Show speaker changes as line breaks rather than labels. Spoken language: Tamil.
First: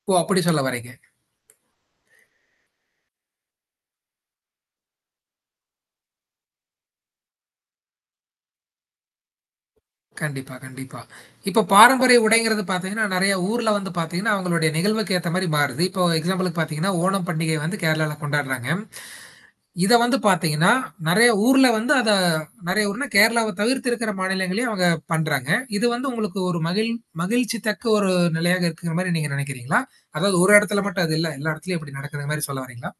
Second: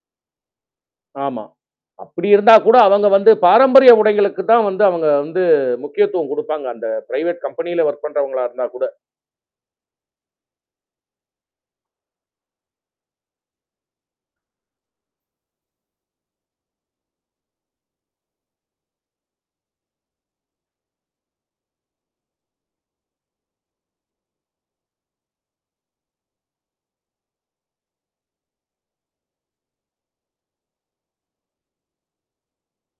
ஓ! அப்பிடி சொல்லவரீங்க.
ஆமா. அப்பிடி இருந்தா கூட அவங்க வந்து பாரம்பரிய உடைகளுக்கு தான் வந்து அவங்க வந்து முக்கியத்துவம் குடுப்பாங்க. அந்த பிரைவேட் கம்பெனியில ஒர்க் பண்றவங்களா இருந்தாகூட.
கண்டிப்பா, கண்டிப்பா. இப்ப பாரம்பரிய உடைங்கிறது பார்த்தீங்கன்னா, நெறைய ஊர்ல வந்து பார்த்தீங்கன்னா, அவுங்களுடைய நிகழ்வுக்கு ஏத்த மாரி மாறுது. இப்போ எக்ஸாம்பிளுக்கு பார்த்தீங்கன்னா, ஓணம் பண்டிகை வந்து கேரளால கொண்டாட்றாங்க. இத வந்து பார்த்தீங்கன்னா, நெறைய ஊர்ல வந்து அத நெறைய ஊர்னா கேரளாவ தவிர்த்து இருக்கிற மாநிலங்கள்ளையும் அவுங்க பண்றாங்க. இது வந்து உங்களுக்கு ஒரு மகிழ் மகிழ்ச்சி தக்க ஒரு நிலையாக இருக்குங்கிறமாரி நீங்க நினைக்கிறீங்களா? அதாவது ஒரு இடத்துல மட்டும் அது இல்ல. எல்லா இடத்தலயும் இப்பிடி நடக்கிறமாரி சொல்ல வாரீங்களா?